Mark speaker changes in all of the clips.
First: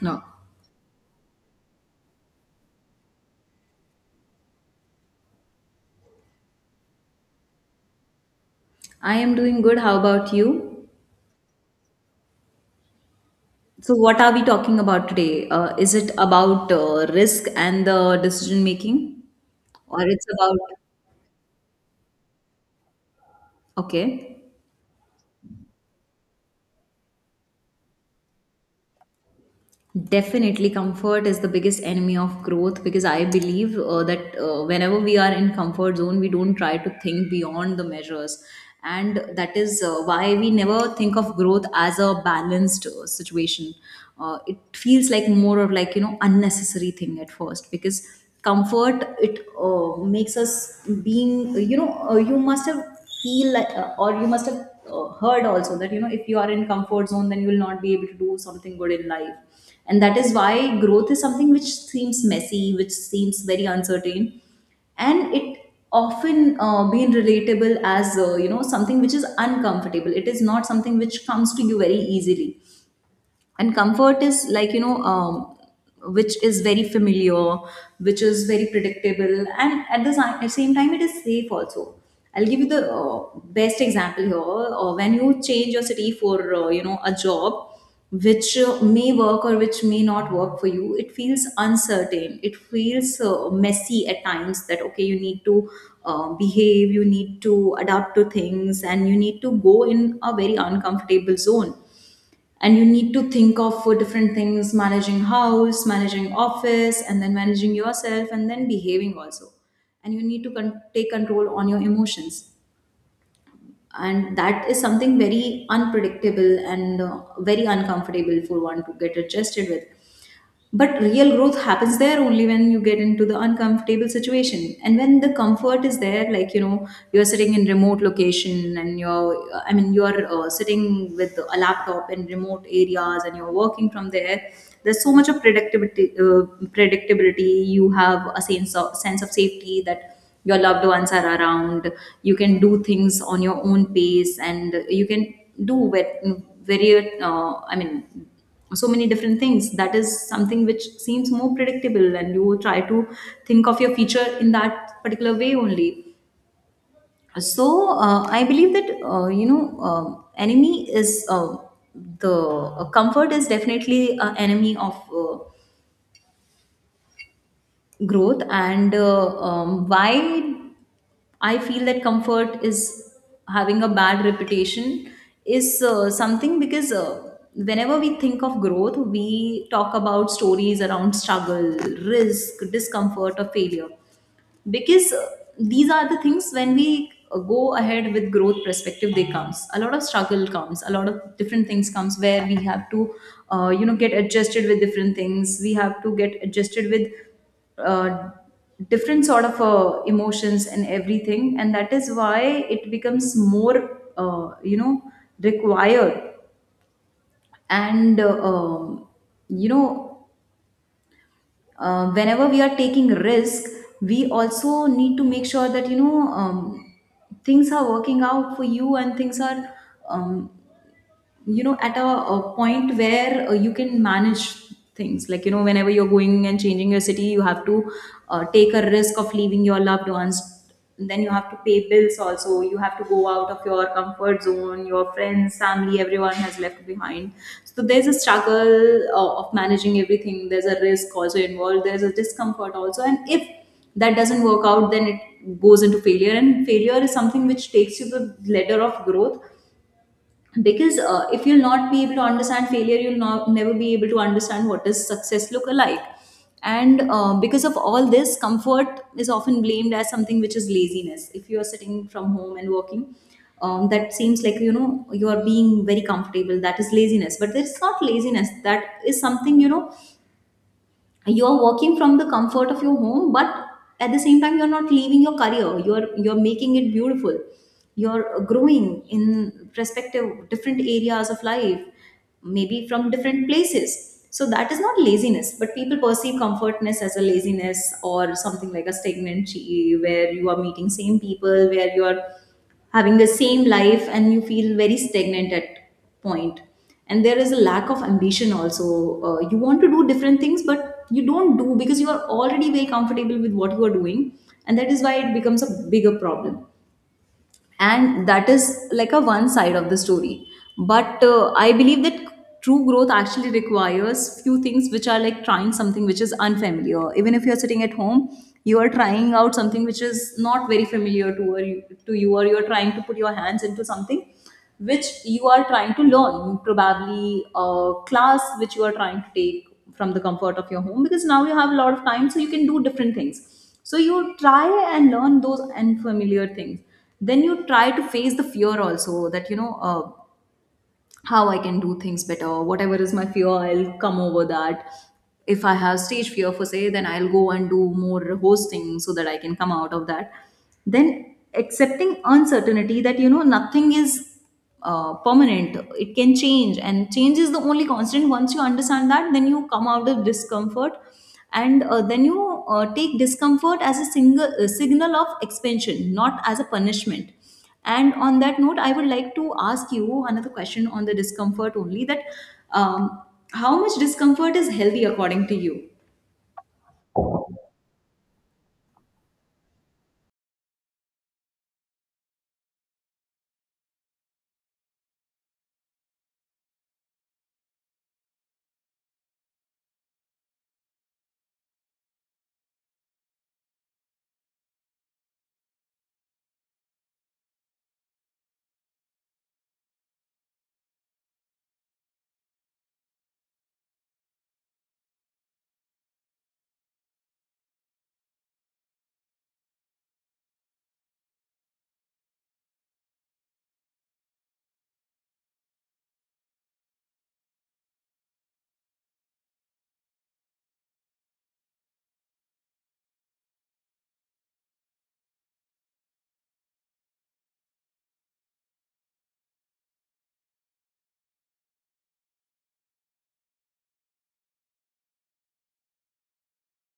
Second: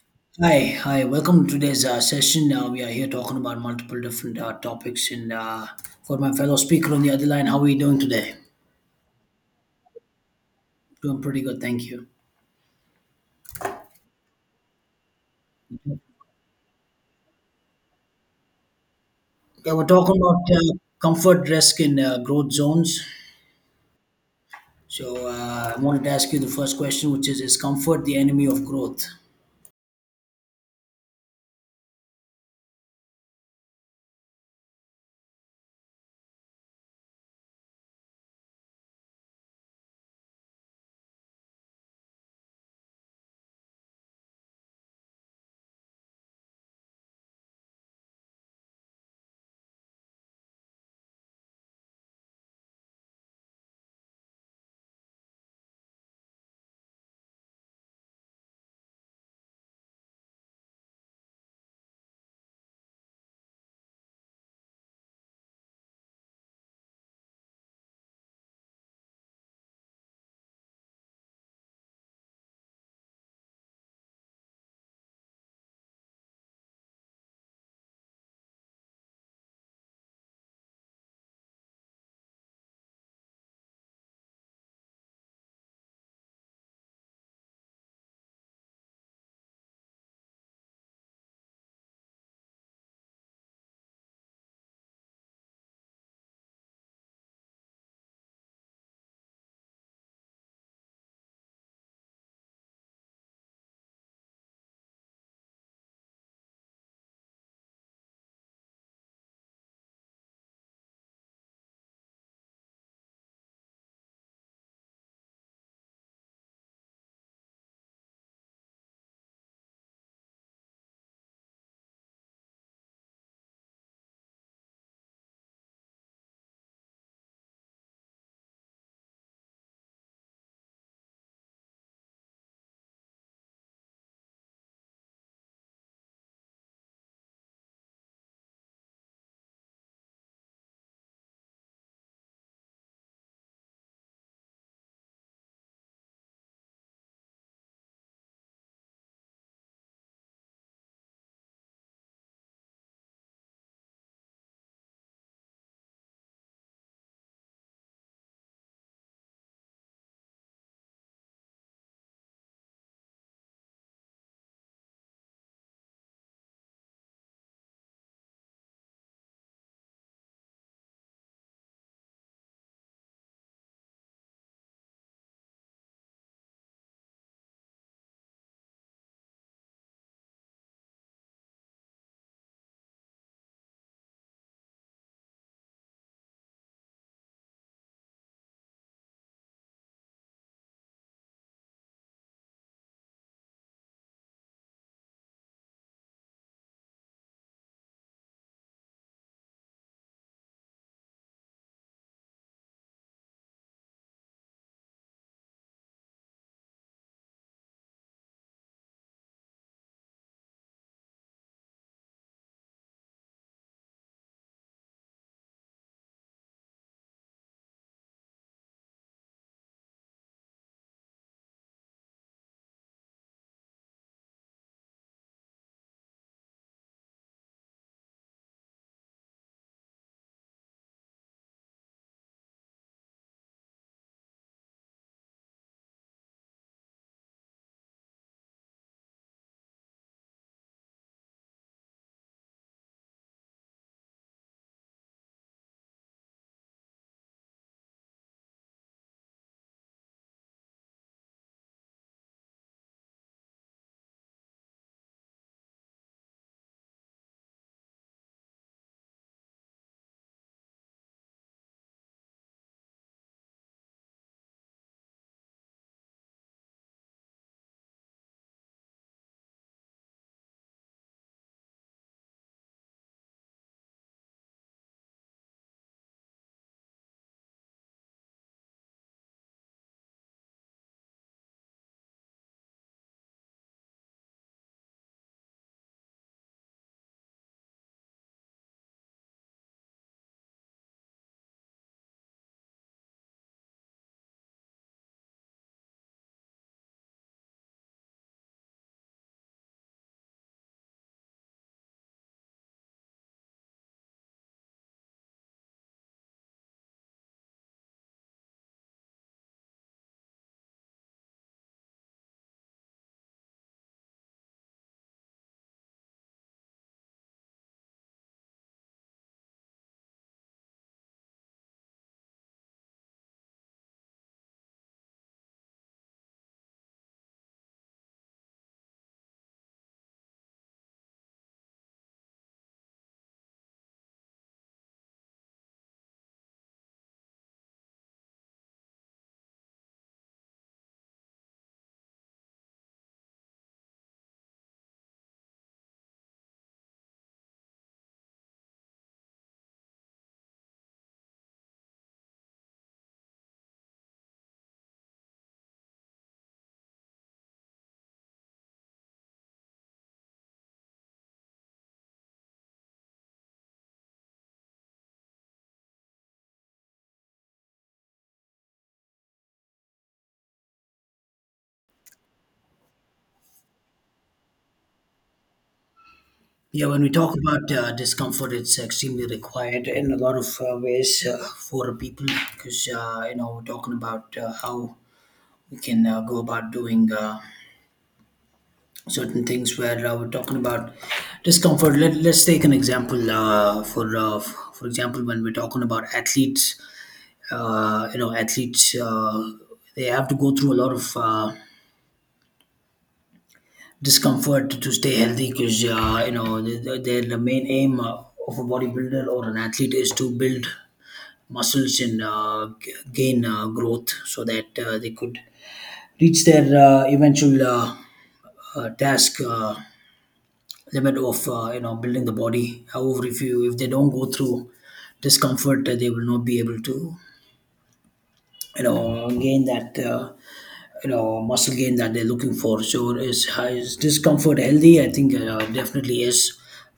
Speaker 1: No,
Speaker 2: Hi, hi. Welcome to today's session. We are here talking about multiple different topics, and got my fellow speaker on the other line. How are you doing today?
Speaker 1: I am doing good. How about you?
Speaker 2: Doing pretty good, thank you.
Speaker 1: So, what are we talking about today? Is it about risk and the decision making,
Speaker 2: Yeah, we're
Speaker 1: or
Speaker 2: talking
Speaker 1: it's
Speaker 2: about
Speaker 1: about
Speaker 2: comfort, risk, and growth zones.
Speaker 1: okay?
Speaker 2: So I wanted to ask you the first question, which is comfort the enemy of growth?
Speaker 1: Definitely, comfort is the biggest enemy of growth because I believe that whenever we are in comfort zone, we don't try to think beyond the measures, and that is why we never think of growth as a balanced situation. It feels like more of like unnecessary thing at first because comfort it makes us being you must have feel like, or you must have heard also that if you are in comfort zone, then you will not be able to do something good in life, and that is why growth is something which seems messy, which seems very uncertain, and it often being relatable as something which is uncomfortable. It is not something which comes to you very easily, and comfort is like which is very familiar, which is very predictable, and at at same time it is safe also. I'll give you the best example here. When you change your city for a job which may work or which may not work for you, it feels uncertain, it feels messy at times that okay, you need to behave, you need to adapt to things, and you need to go in a very uncomfortable zone. And you need to think of for different things, managing house, managing office, and then managing yourself, and then behaving also. And you need to take control on your emotions, and that is something very unpredictable and very uncomfortable for one to get adjusted with. But real growth happens there only when you get into the uncomfortable situation. And when the comfort is there, like, you know, you're sitting in remote location and you're sitting with a laptop in remote areas and you're working from there. There's so much of predictability, predictability. You have a sense sense of safety that your loved ones are around, you can do things on your own pace and you can do ve- very I mean so many different things. That is something which seems more predictable and you try to think of your future in that particular way only. So I believe that uh, enemy is the comfort is definitely an enemy of uh, growth. And why I feel that comfort is having a bad reputation is something, because whenever we think of growth, we talk about stories around struggle, risk, discomfort, or failure. Because these are the things when we go ahead with growth perspective, they comes a lot of struggle, comes a lot of different things, comes where we have to get adjusted with different things. We have to get adjusted with uh, different sort of emotions and everything, and that is why it becomes more required. And you know whenever we are taking risk, we also need to make sure that things are working out for you and things are um, at a point where you can manage things, like whenever you're going and changing your city, you have to take a risk of leaving your loved ones. And then you have to pay bills also, you have to go out of your comfort zone, your friends, family, everyone has left behind. So there's a struggle of managing everything, there's a risk also involved, there's a discomfort also, and if that doesn't work out, then it goes into failure, and failure is something which takes you the ladder of growth. Because if you'll not be able to understand failure, you'll not, never be able to understand what is success look alike. And because of all this, comfort is often blamed as something which is laziness. If you are sitting from home and working, that seems like you are being very comfortable, that is laziness, but it's not laziness. That is something, you are working from the comfort of your home, but at the same time you're not leaving your career, you're making it beautiful, you're growing in perspective different areas of life, maybe from different places. So that is not laziness, but people perceive comfortness as a laziness, or something like a stagnant where you are meeting same people, where you are having the same life, and you feel very stagnant at point. And there is a lack of ambition also. You want to do different things but you don't do because you are already very comfortable with what you are doing, and that is why it becomes a bigger problem. And that is like a one side of the story. But I believe that true growth actually requires few things, which are like trying something which is unfamiliar. Even if you're sitting at home, you are trying out something which is not very familiar to you, or you're trying to put your hands into something which you are trying to learn, probably a class which you are trying to take from the comfort of your home, because now you have a lot of time, so you can do different things, so you try and learn those unfamiliar things. Then you try to face the fear also, that how I can do things better. Whatever is my fear, I'll come over that. If I have stage fear for say, then I'll go and do more hosting so that I can come out of that. Then accepting uncertainty that nothing is permanent. It can change, and change is the only constant. Once you understand that, then you come out of discomfort, and then you take discomfort as a signal of expansion, not as a punishment. And on that note, I would like to ask you another question on the discomfort only, that um, how much discomfort is healthy according to you?
Speaker 2: Yeah, when we talk about discomfort, it's extremely required in a lot of ways for people because we're talking about how we can go about doing. Certain things where we're talking about discomfort. Let's take an example for for example when we're talking about athletes. Athletes they have to go through a lot of discomfort to stay healthy because the main aim of a bodybuilder or an athlete is to build muscles and gain growth so that they could reach their eventual task. Limit of building the body. However, if you, if they don't go through discomfort they will not be able to gain that muscle gain that they're looking for. So is discomfort healthy? I think definitely is.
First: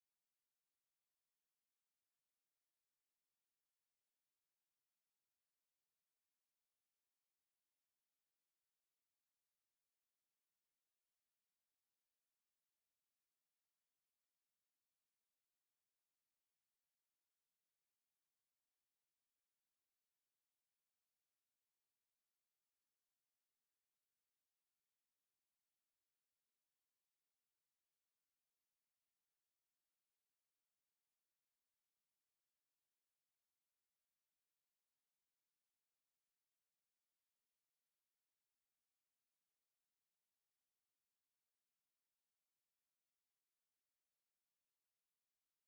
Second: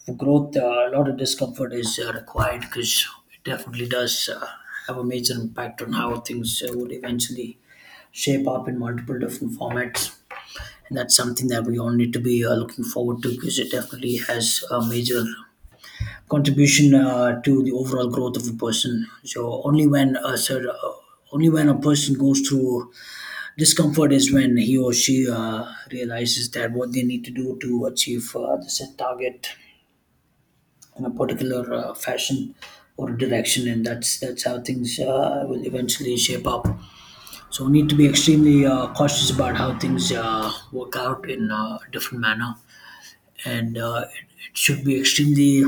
Speaker 2: For growth a lot of discomfort is required because it definitely does have a major impact on how things would eventually shape up in multiple different formats, and that's something that we all need to be looking forward to because it definitely has a major contribution to the overall growth of a person. So only when a only when a person goes through discomfort is when he or she realizes that what they need to do to achieve the set target in a particular fashion or direction, and that's how things will eventually shape up. So we need to be extremely cautious about how things work out in a different manner, and it should be extremely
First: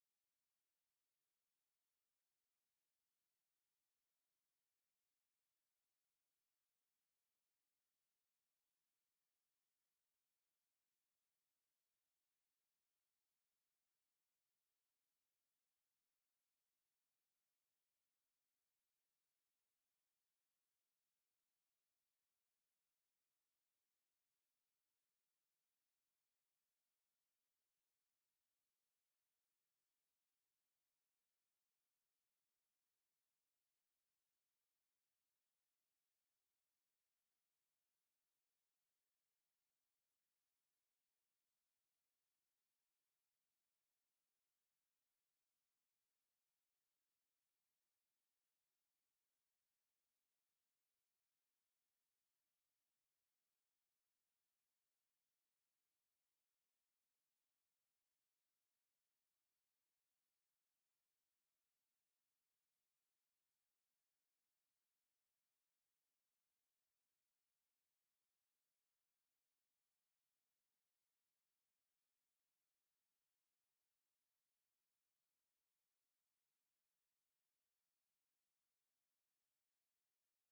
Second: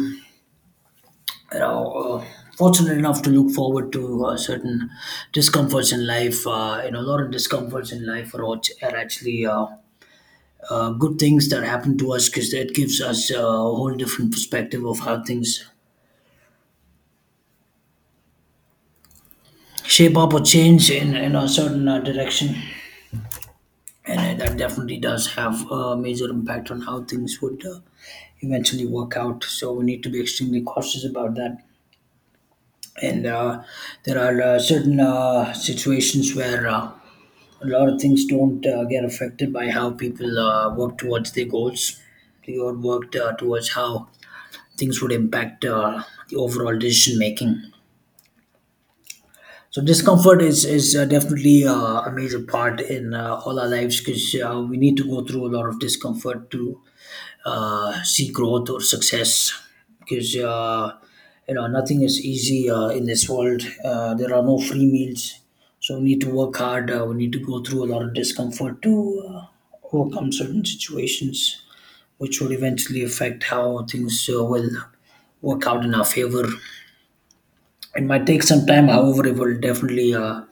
Speaker 2: you know, uh, fortunate enough to look forward to certain discomforts in life. A lot of discomforts in life are actually good things that happen to us because that gives us a whole different perspective of how things shape up or change in a certain direction. And that definitely does have a major impact on how things would eventually work out. So we need to be extremely cautious about that. And there are certain situations where a lot of things don't get affected by how people work towards their goals. They all worked towards how things would impact the overall decision making. So discomfort is definitely a major part in all our lives because we need to go through a lot of discomfort to see growth or success because nothing is easy in this world. There are no free meals, so we need to work hard. We need to go through a lot of discomfort to uh, overcome certain situations, which will eventually affect how things will work out in our favor. It might take some time, however, it will definitely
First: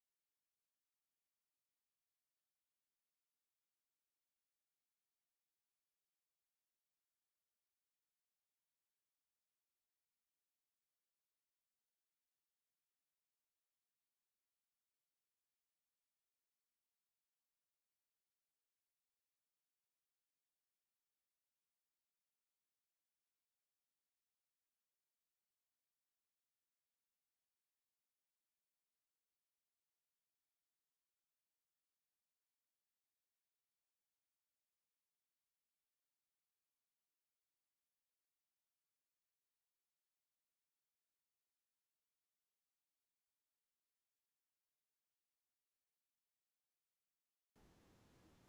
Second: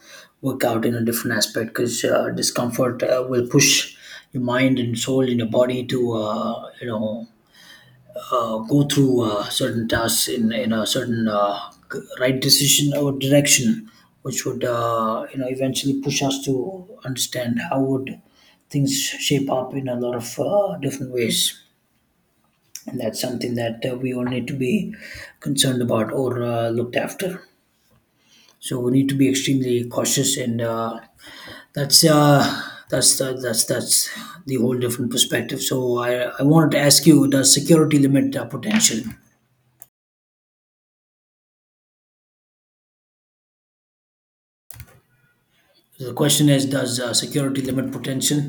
Speaker 2: work out in a different aspect because discomfort will push your mind and soul and your body to go through certain tasks in a certain right decision or direction, which would eventually push us to understand how would things shape up in a lot of different ways, and that's something that we all need to be concerned about or looked after. So we need to be extremely cautious, and that's uh, that's the whole different perspective. So I I wanted to ask you, does security limit potential? So the question is, does security limit potential?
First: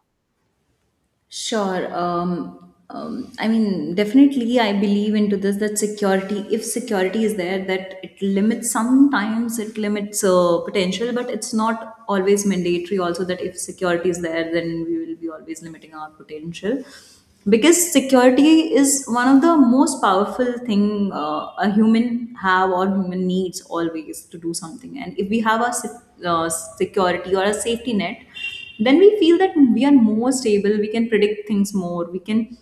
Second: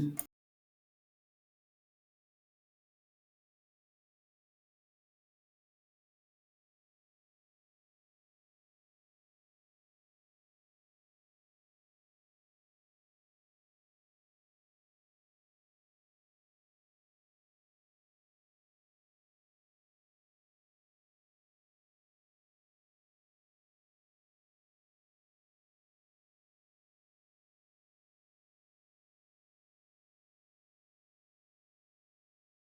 Speaker 1: Sure. I mean, definitely, I believe into this, that security, if security is there, that it limits, sometimes it limits potential, but it's not always mandatory also that if security is there, then we will be always limiting our potential. Because security is one of the most powerful thing a human have or human needs always to do something. And if we have security or a safety net, then we feel that we are more stable, we can predict things more, we can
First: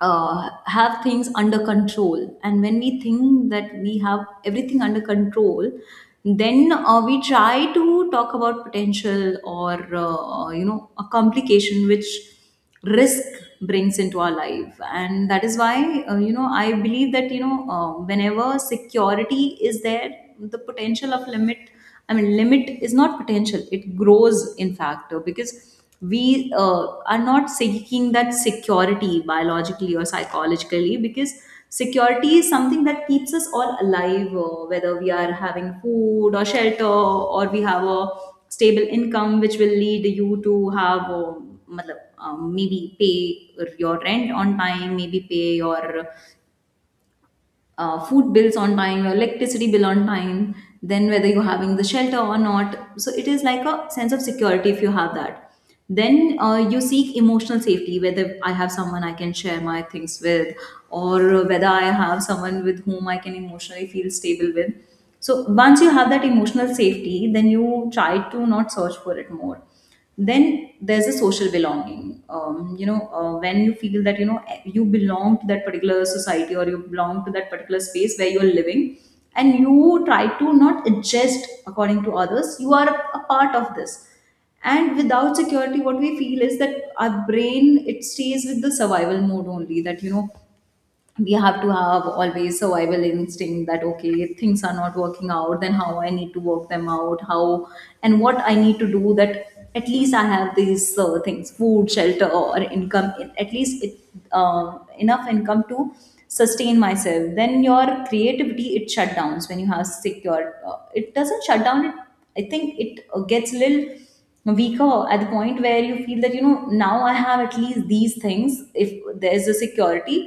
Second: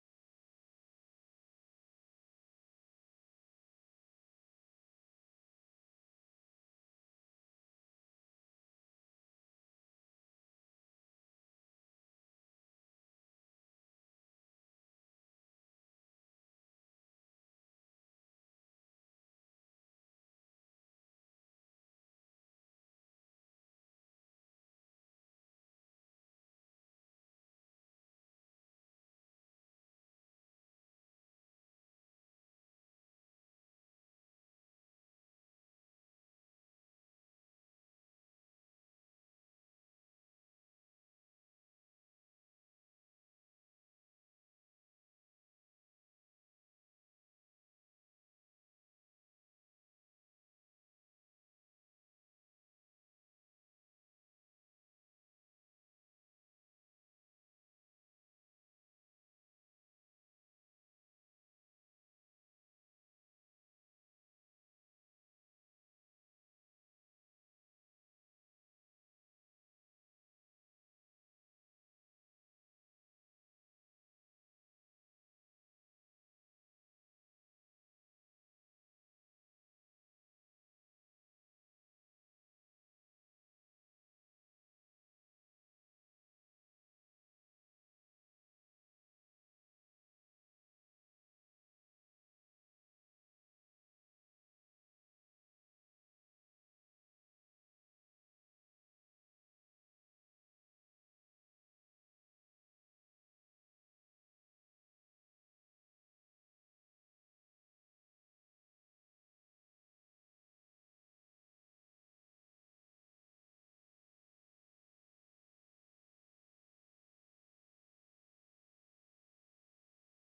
Speaker 1: have things under control. And when we think that we have everything under control, then we try to talk about potential or a complication which risk brings into our life. And that is why I believe that whenever security is there, the potential of limit, I mean, limit is not potential, it grows, in fact, because we are not seeking that security biologically or psychologically, because security is something that keeps us all alive, whether we are having food or shelter, or we have a stable income, which will lead you to have. Matlab, maybe pay your rent on time, maybe pay your food bills on time, your electricity bill on time, then whether you're having the shelter or not. So it is like a sense of security if you have that. Then you seek emotional safety, whether I have someone I can share my things with, or whether I have someone with whom I can emotionally feel stable with. So once you have that emotional safety, then you try to not search for it more. Then there's a social belonging. When you feel that you belong to that particular society, or you belong to that particular space where you are living, and you try to not adjust according to others. You are a part of this. And without security, what we feel is that our brain, it stays with the survival mode only, that we have to have always survival instinct, that okay, if things are not working out, then how I need to work them out, how and what I need to do that. At least I have these things, food, shelter, or income, at least enough income to sustain myself. Then your creativity, it shut downs when you have secure. It doesn't shut down, it, I think it gets little weaker at the point where you feel that now I have at least these things. If there's a security,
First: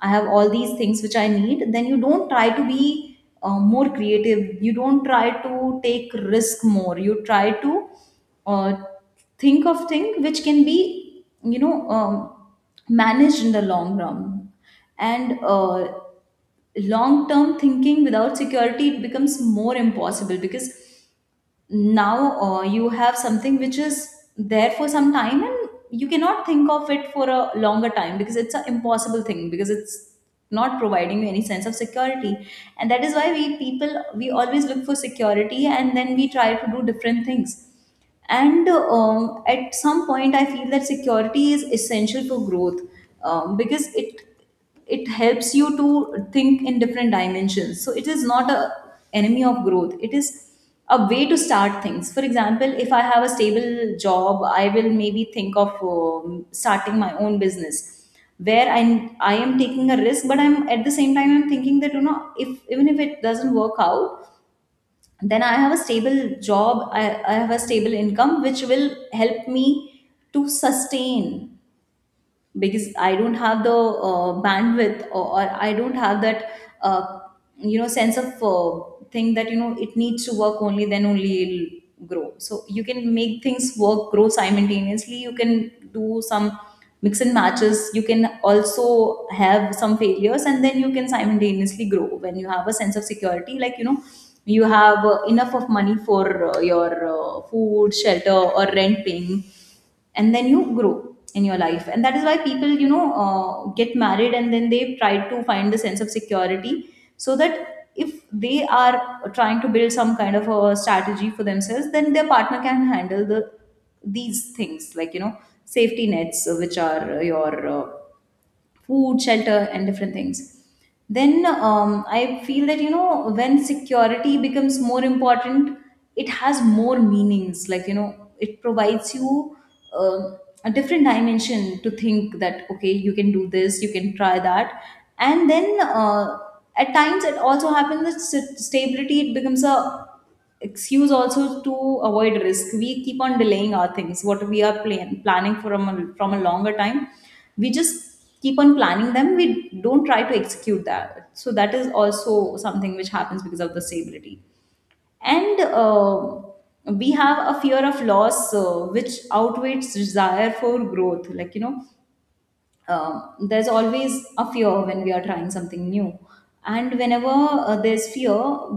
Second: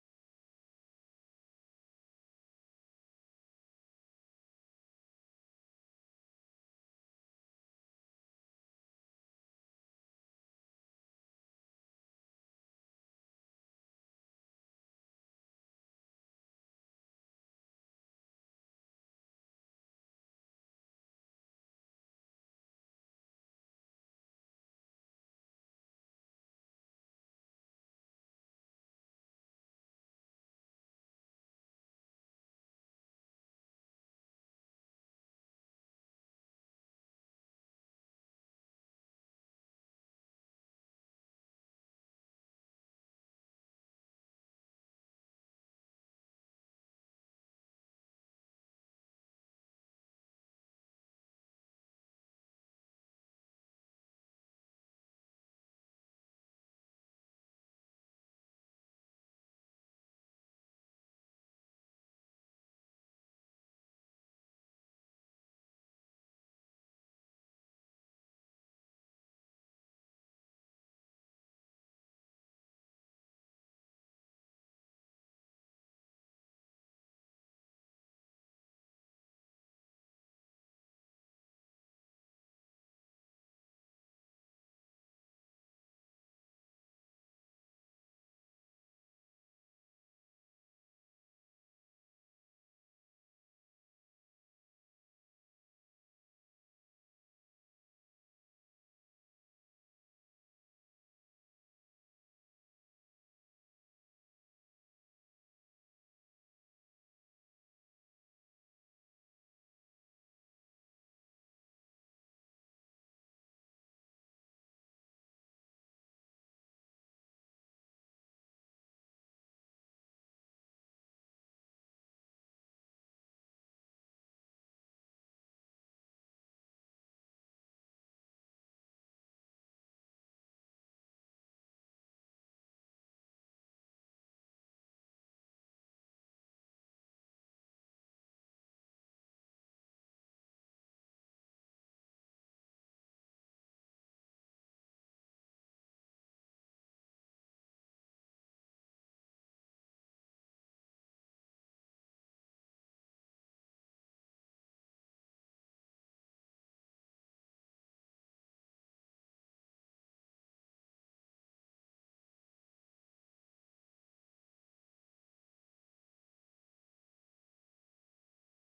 Speaker 1: I have all these things which I need, then you don't try to be more creative, you don't try to take risk more. You try to uh, think of thing which can be, managed in the long run. And Long term thinking without security, it becomes more impossible because now you have something which is there for some time, and you cannot think of it for a longer time because it's an impossible thing, because it's not providing you any sense of security. And that is why we people, we always look for security, and then we try to do different things. And at some point I feel that security is essential for growth, because it helps you to think in different dimensions. So it is not a enemy of growth, it is a way to start things. For example, if I have a stable job, I will maybe think of starting my own business, where I am taking a risk, but I'm at the same time I'm thinking that if even if it doesn't work out, then I have a stable job, I have a stable income which will help me to sustain. Because I don't have the bandwidth, or I don't have that uh, sense of thing that it needs to work only, then only it'll grow. So you can make things work, grow simultaneously. You can do some mix and matches. You can also have some failures, and then you can simultaneously grow when you have a sense of security. Like you have enough of money for your food, shelter, or rent paying, and then you grow in your life. And that is why people, get married and then they try to find the sense of security, so that if they are trying to build some kind of a strategy for themselves, then their partner can handle the these things, like safety nets, which are your food, shelter, and different things. Then I feel that, when security becomes more important, it has more meanings. Like, it provides you um a different dimension to think that, okay, you can do this, you can try that. And then at times it also happens that stability, it becomes a excuse also to avoid risk. We keep on delaying our things what we are planning from from a longer time. We just keep on planning them, we don't try to execute that. So that is also something which happens because of the stability. And We have a fear of loss, which outweighs desire for growth. Like there's always a fear when we are trying something new, and whenever there's fear,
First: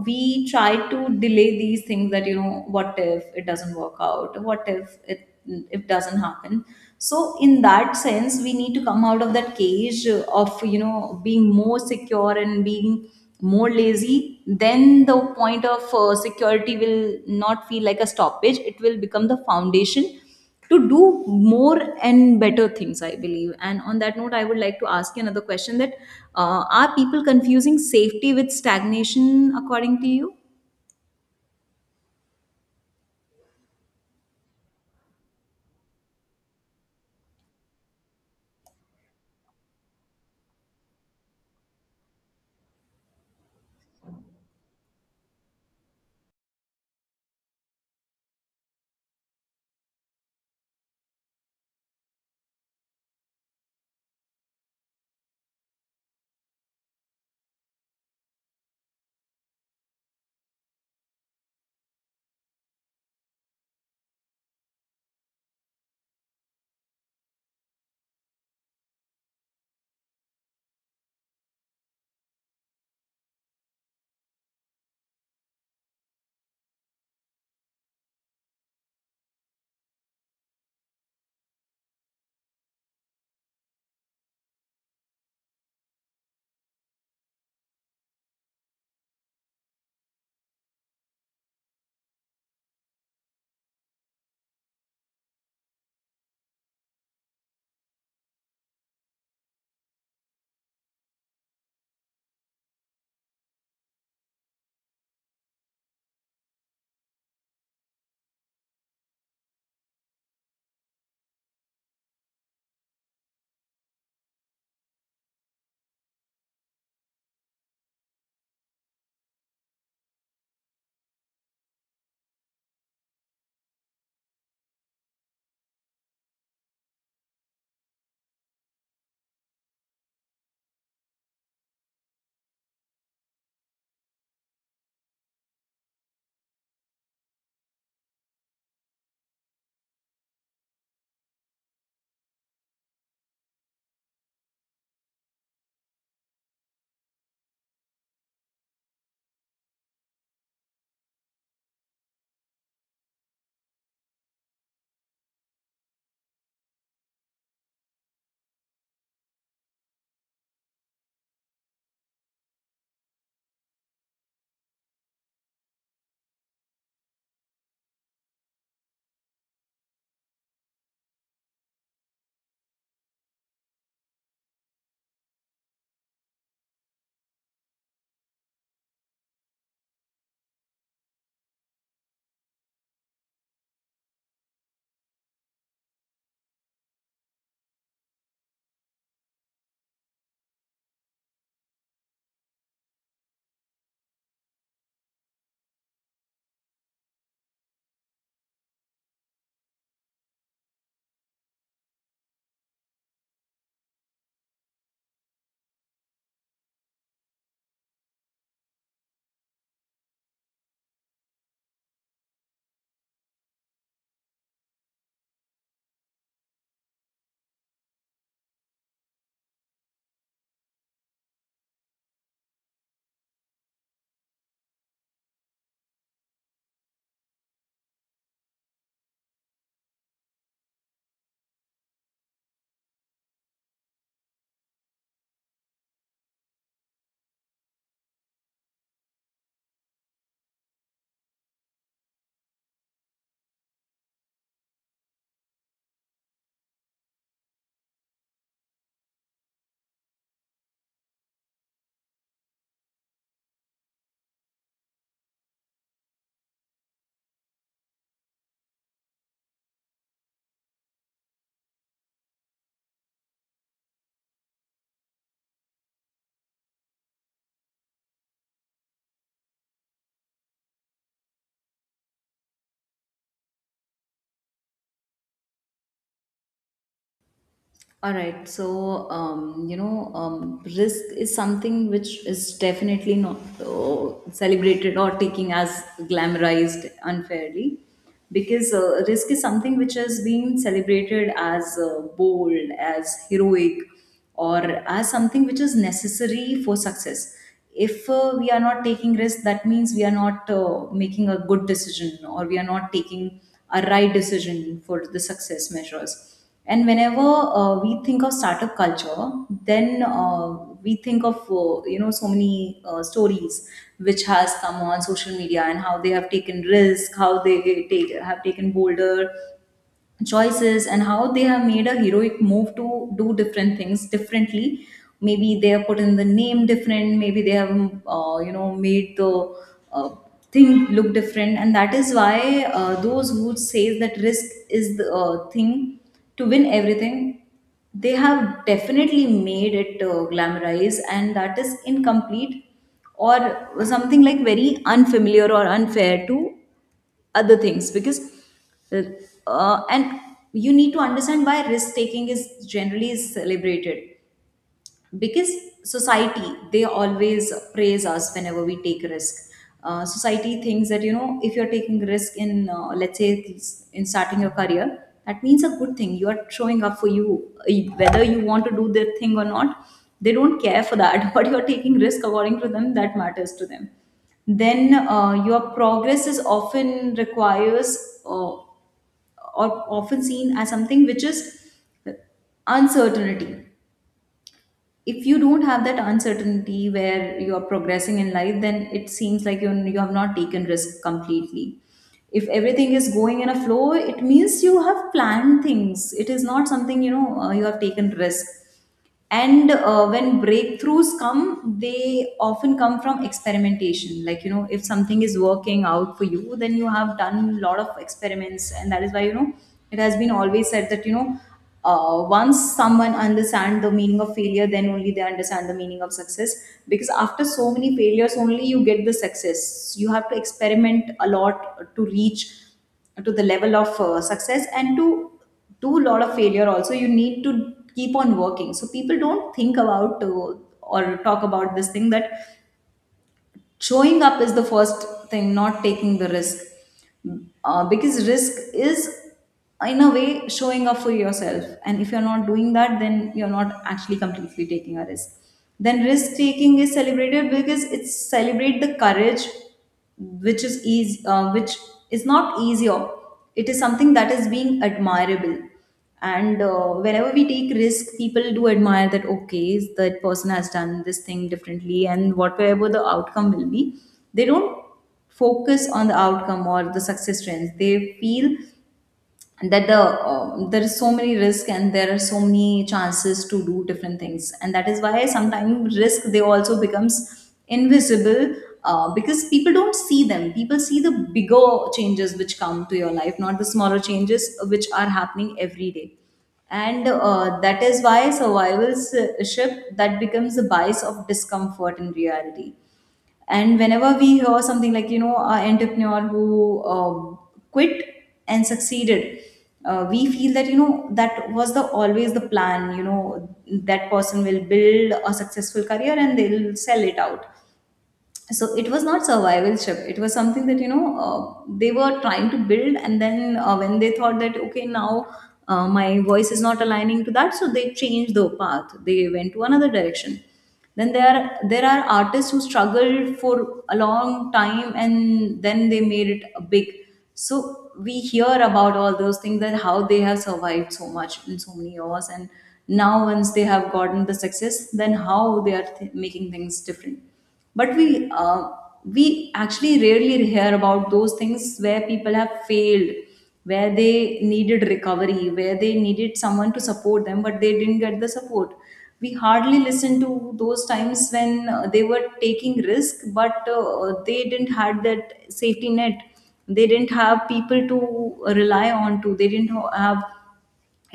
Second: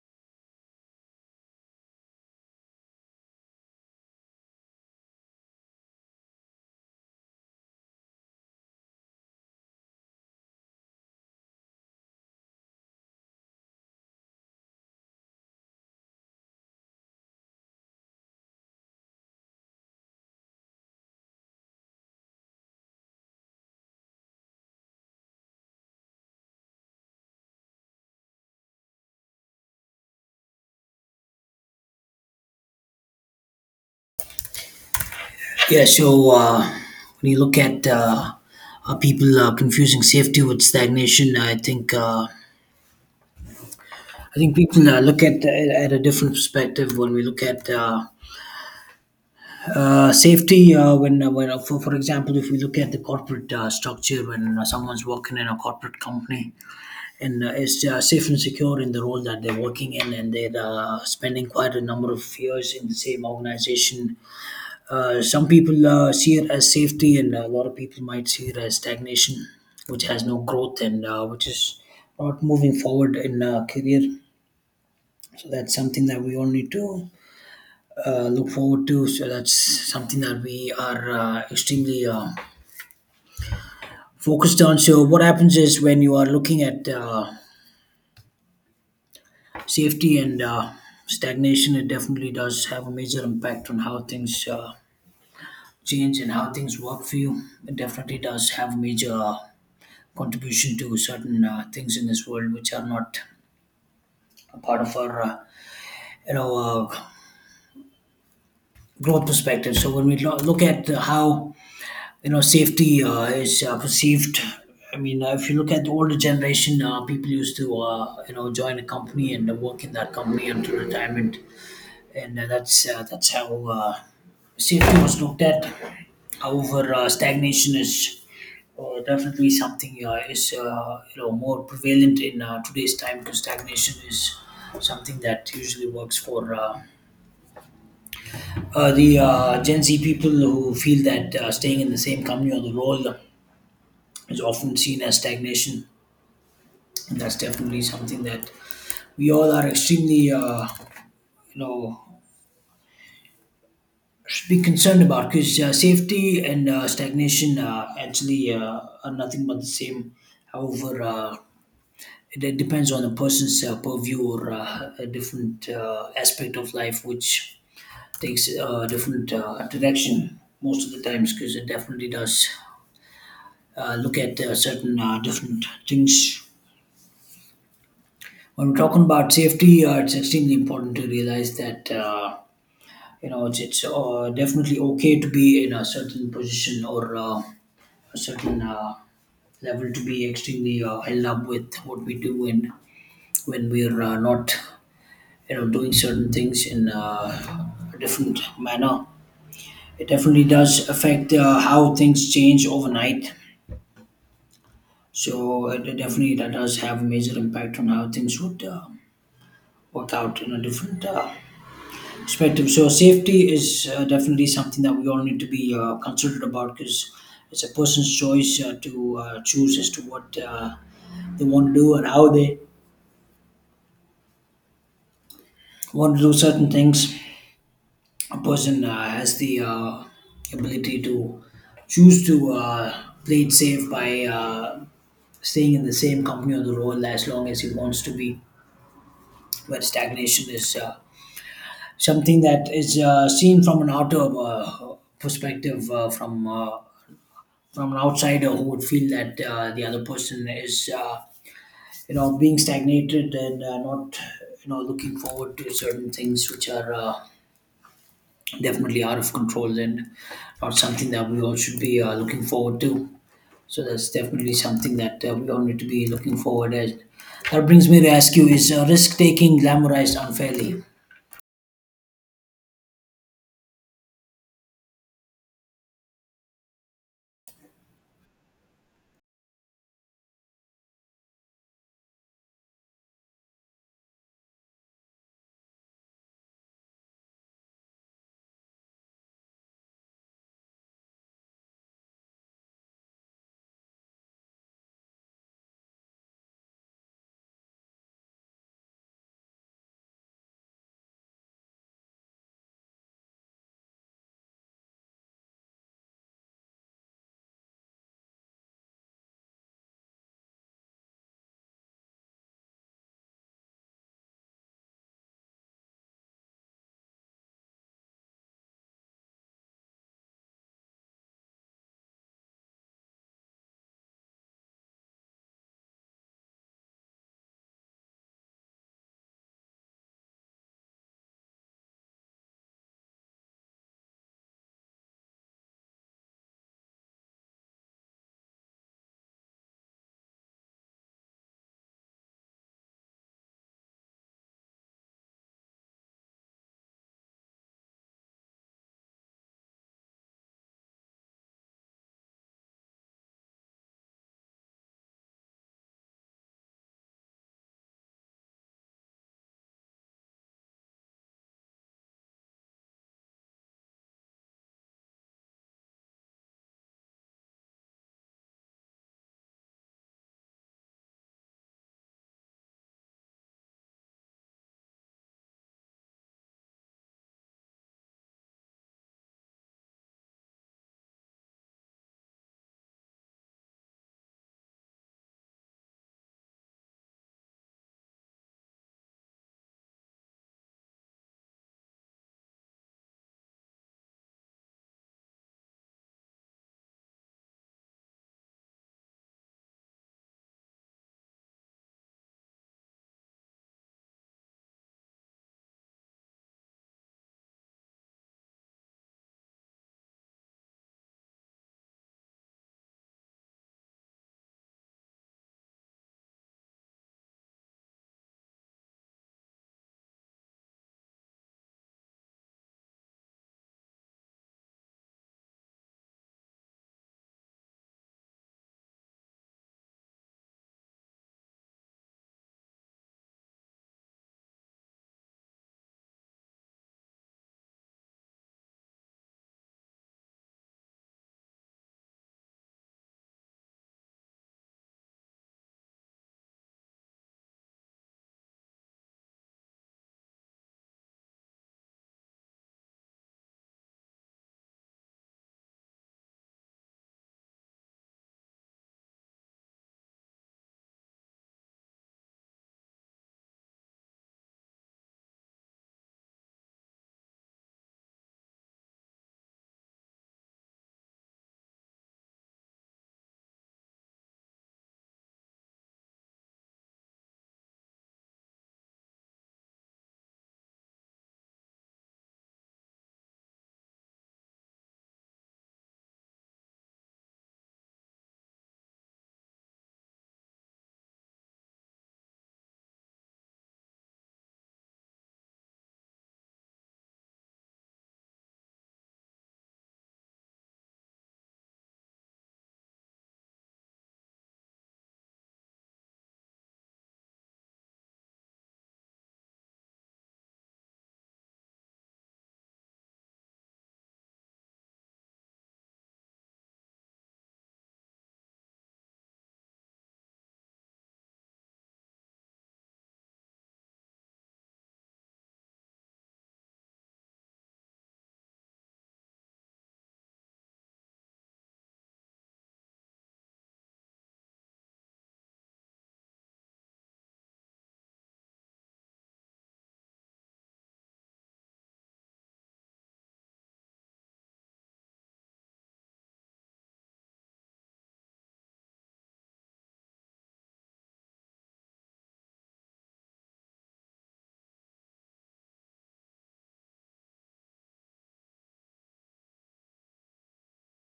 Speaker 1: we try to delay these things, that what if it doesn't work out, what if it, it doesn't happen. So in that sense, we need to come out of that cage of being more secure and being more lazy. Then the point of security will not feel like a stoppage, it will become the foundation to do more and better things, I believe. And on that note, I would like to ask you another question, that are people confusing safety with stagnation, according to you?
Speaker 2: Yeah. So when you look at people confusing safety with stagnation, I think people look at a different perspective when we look at. Safety for example, if we look at the corporate structure, when someone's working in a corporate company and is safe and secure in the role that they're working in, and they're spending quite a number of years in the same organization. Some people see it as safety, and a lot of people might see it as stagnation, which has no growth and which is not moving forward in career. So that's something that we all need to look forward to. So that's something that we are extremely focused on. So what happens is when you are looking at safety and stagnation, it definitely does have a major impact on how things change and how things work for you. It definitely does have a major contribution to certain things in this world which are not a part of our you know uh, growth perspective. So when we look at how safety is perceived, I mean if you look at the older generation, people used to join a company and work in that company until retirement, and that's how safety was looked at. However, stagnation is definitely something is more prevalent in today's time because stagnation is something that usually works for the Gen Z people who feel that staying in the same company or the role is often seen as stagnation, and that's definitely something that we all are extremely you know should be concerned about because safety and stagnation actually are nothing but the same. However, it depends on the person's purview or a different aspect of life, which takes a different direction most of the times because it definitely does look at certain different things. When we're talking about safety, it's extremely important to realize that. You know, it's definitely okay to be in a certain position or a certain level to be extremely held up with what we do. And when we're not doing certain things in a different manner, it definitely does affect how things change overnight. So it definitely that does have a major impact on how things would work out in a different spectrum. So safety is definitely something that we all need to be considerate about because it's a person's choice to choose as to what they want to do and how they want to do certain things. A person has the ability to choose to play it safe by staying in the same company or the role as long as he wants to be. But stagnation is something that is seen from an outer perspective, from an outsider who would feel that the other person is being stagnated and not looking forward to certain things which are definitely out of control and not something that we all should be looking forward to. So that's definitely something that we all need to be looking forward, as that brings me to ask you, is risk taking glamorized unfairly?
Speaker 1: All right, so risk is something which is definitely not celebrated or taken as glamorized unfairly. Because risk is something which has been celebrated as bold, as heroic, or as something which is necessary for success. If we are not taking risks, that means we are not making a good decision, or we are not taking a right decision for the success measures. And whenever we think of startup culture, then we think of so many stories which has come on social media, and how they have taken risk, how they have taken bolder choices, and how they have made a heroic move to do different things differently. Maybe they have put in the name different, maybe they have made the uh, thing look different. And that is why those who say that risk is the thing to win everything, they have definitely made it glamorize, and that is incomplete or something like very unfamiliar or unfair to other things. Because uh, and you need to understand why risk taking is generally is celebrated. Because society, they always praise us whenever we take risk. Society thinks that if you're taking risk in let's say in starting your career, that means a good thing, you are showing up for you. Uh, Whether you want to do the thing or not, they don't care for that what you're taking risk, according to them, that matters to them. Then your progress is often requires uh, or often seen as something which is uncertainty. If you don't have that uncertainty where you are progressing in life, then it seems like you have not taken risk completely. If everything is going in a flow, it means you have planned things, it is not something, you have taken risk. And When breakthroughs come, they often come from experimentation. Like if something is working out for you, then you have done a lot of experiments. And that is why it has been always said that once someone understand the meaning of failure, then only they understand the meaning of success. Because after so many failures only you get the success. You have to experiment a lot to reach to the level of success, and to do a lot of failure also you need to keep on working. So people don't think about or talk about this thing, that showing up is the first thing, not taking the risk. Because risk is in a way showing up for yourself, and if you're not doing that, then you're not actually completely taking a risk. Then risk taking is celebrated because it's celebrate the courage, which is easy, which is not easier. It is something that is being admirable. And whenever we take risk, people do admire that, okay, that person has done this thing differently, and whatever the outcome will be, they don't focus on the outcome or the success trends. They feel that there is so many risk, and there are so many chances to do different things. And that is why sometimes risk, they also becomes invisible, because people don't see them. People see the bigger changes which come to your life, not the smaller changes which are happening every day. And That is why survivalship, that becomes the bias of discomfort in reality. And whenever we hear something like, an entrepreneur who quit and succeeded, we feel that, that was the always the plan, that person will build a successful career and they'll sell it out. So it was not survival trip, it was something that they were trying to build, and then when they thought that okay, now my voice is not aligning to that, so they changed the path, they went to another direction. Then there are artists who struggled for a long time, and then they made it a big. So we hear about all those things, that how they have survived so much in so many years, and now once they have gotten the success, then how they are making things different. But we, we actually rarely hear about those things where people have failed, where they needed recovery, where they needed someone to support them, but they didn't get the support. We hardly listen to those times when they were taking risk, but they didn't had that safety net. They didn't have people to rely on to. They didn't have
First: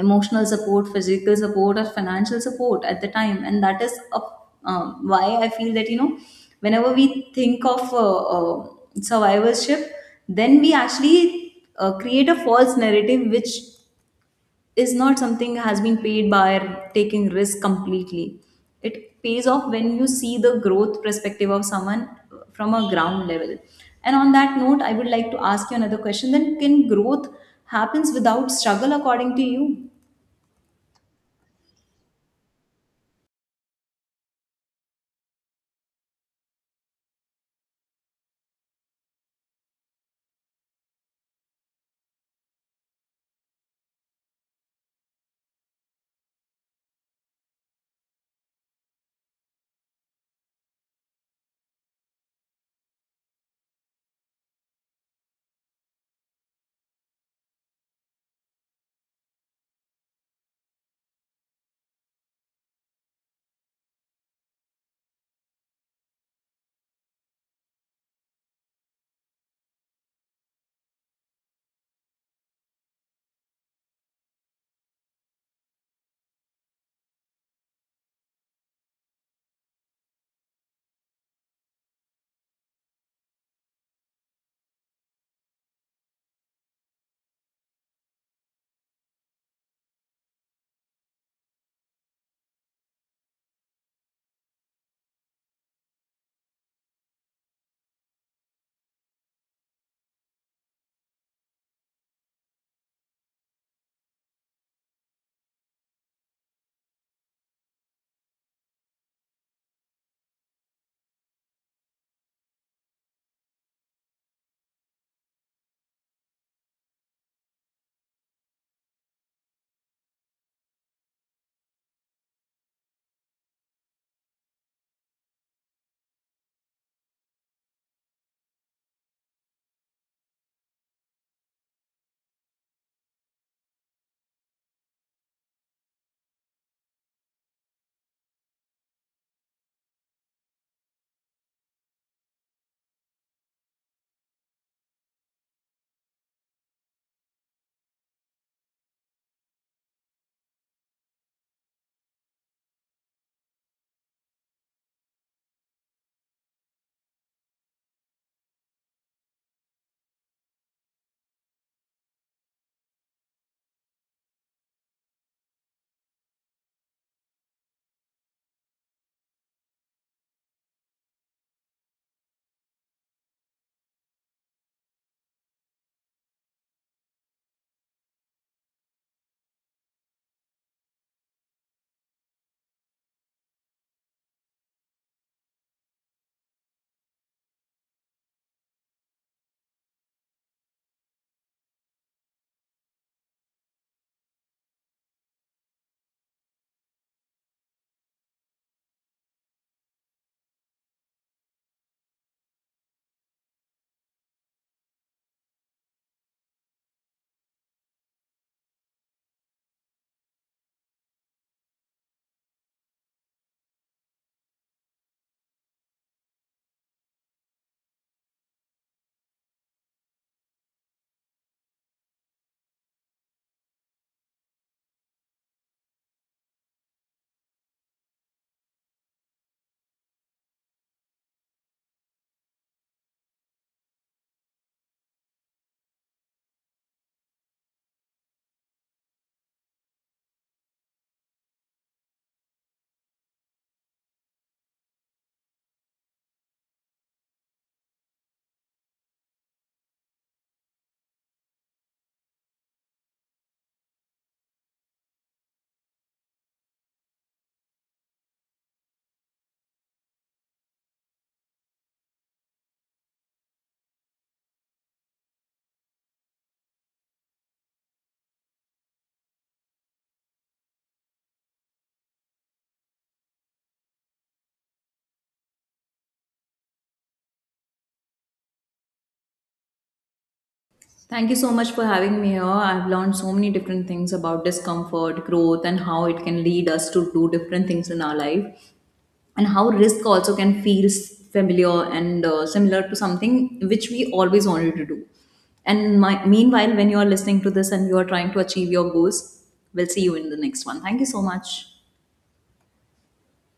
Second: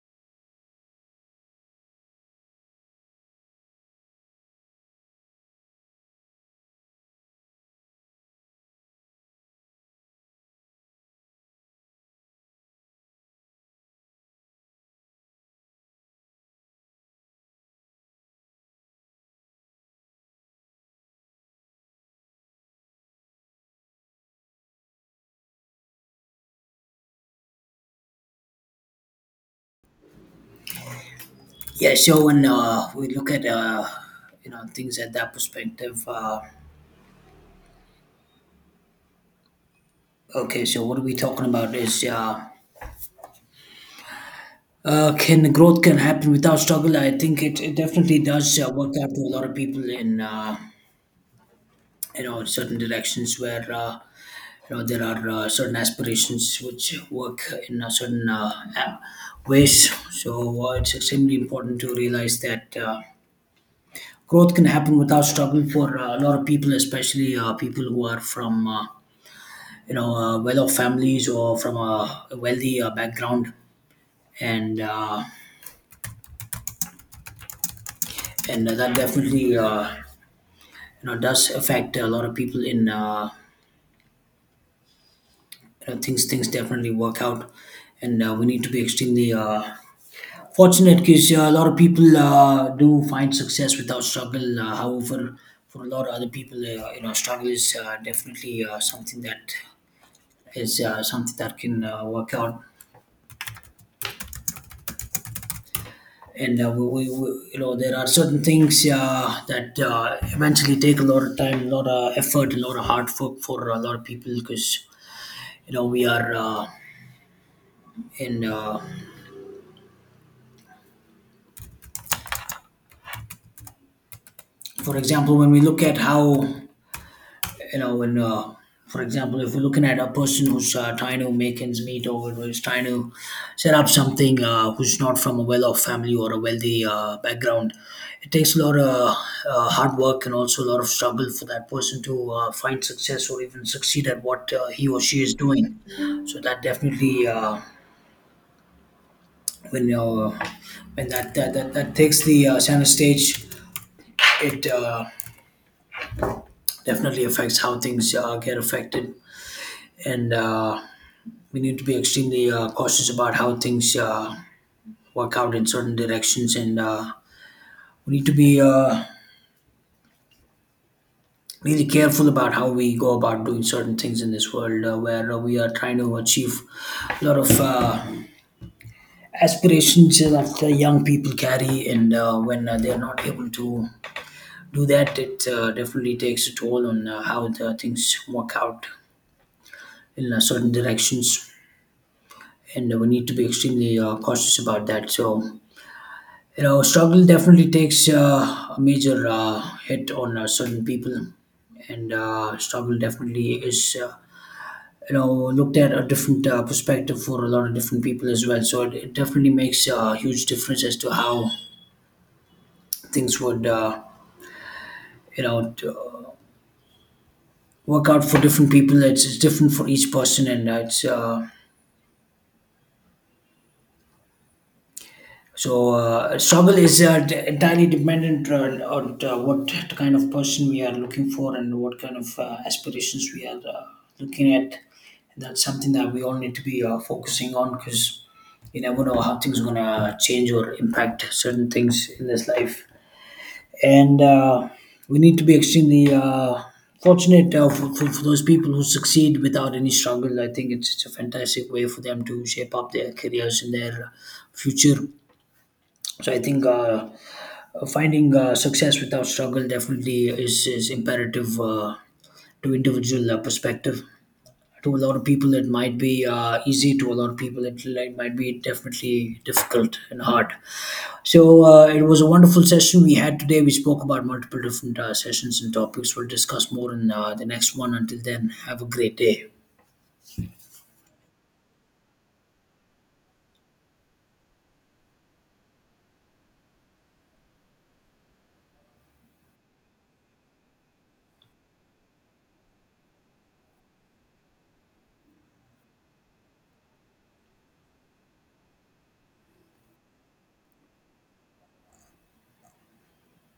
Speaker 1: emotional support, physical support, or financial support at the time. And that is why I feel that whenever we think of survivorship, then we actually create a false narrative, which is not something has been paid by taking risk completely. It pays off when you see the growth perspective of someone from a ground level. And on that note, I would like to ask you another question. Then, can growth happens without struggle, according to you?
Speaker 2: Yeah, so when we look at things at that perspective, okay, so what are we talking about is can growth can happen without struggle? I think it definitely does work out to a lot of people in certain directions where there are certain aspirations which work in a certain a- ways. So it's extremely important to realize that growth can happen without struggle for a lot of people, especially people who are from well-off families or from a wealthy background, and and that definitely. Does affect a lot of people in things definitely work out. And we, need to be extremely fortunate because a lot of people do find success without struggle however for a lot of other people you know struggle is definitely something that is something that can work out and we there are certain things that eventually take a lot of time, a lot of effort, a lot of hard work for a lot of people because we are in for example when we look at how you know when for example, if we're looking at a person who's trying to make ends meet or who's trying to set up something, who's not from a well-off family or a wealthy background, it takes a lot of hard work and also a lot of struggle for that person to find success or even succeed at what he or she is doing. So that definitely when uh, when that that, that that takes the center stage, it definitely affects how things get affected. And we need to be extremely cautious about how things work out in certain directions, and we need to be really careful about how we go about doing certain things in this world where we are trying to achieve a lot of aspirations that the young people carry. And when they are not able to do that, it definitely takes a toll on how the things work out in certain directions, and we need to be extremely cautious about that. So you know, struggle definitely takes a major hit on certain people, and struggle definitely is, looked at a different perspective for a lot of different people as well. So it definitely makes a huge difference as to how things would, you know, t- work out for different people. It's different for each person, and it's So struggle is entirely dependent on, on what kind of person we are looking for and what kind of aspirations we are looking at. That's something that we all need to be focusing on because you never know how things are gonna change or impact certain things in this life. And we need to be extremely fortunate for those people who succeed without any struggle. I think it's a fantastic way for them to shape up their careers and their future. So I think finding success without struggle definitely is imperative to individual perspective. To a lot of people, it might be easy. To a lot of people, it might be definitely difficult and hard. So it was a wonderful session we had today. We spoke about multiple different sessions and topics. We'll discuss more in the next one. Until then, have a great day.
Speaker 1: Thank you so much for having me here. I've learned so many different things about discomfort, growth, and how it can lead us to do different things in our life. And how risk also can feel familiar and similar to something which we always wanted to do. And my, meanwhile, when you are listening to this and you are trying to achieve your goals, we'll see you in the next one. Thank you so much.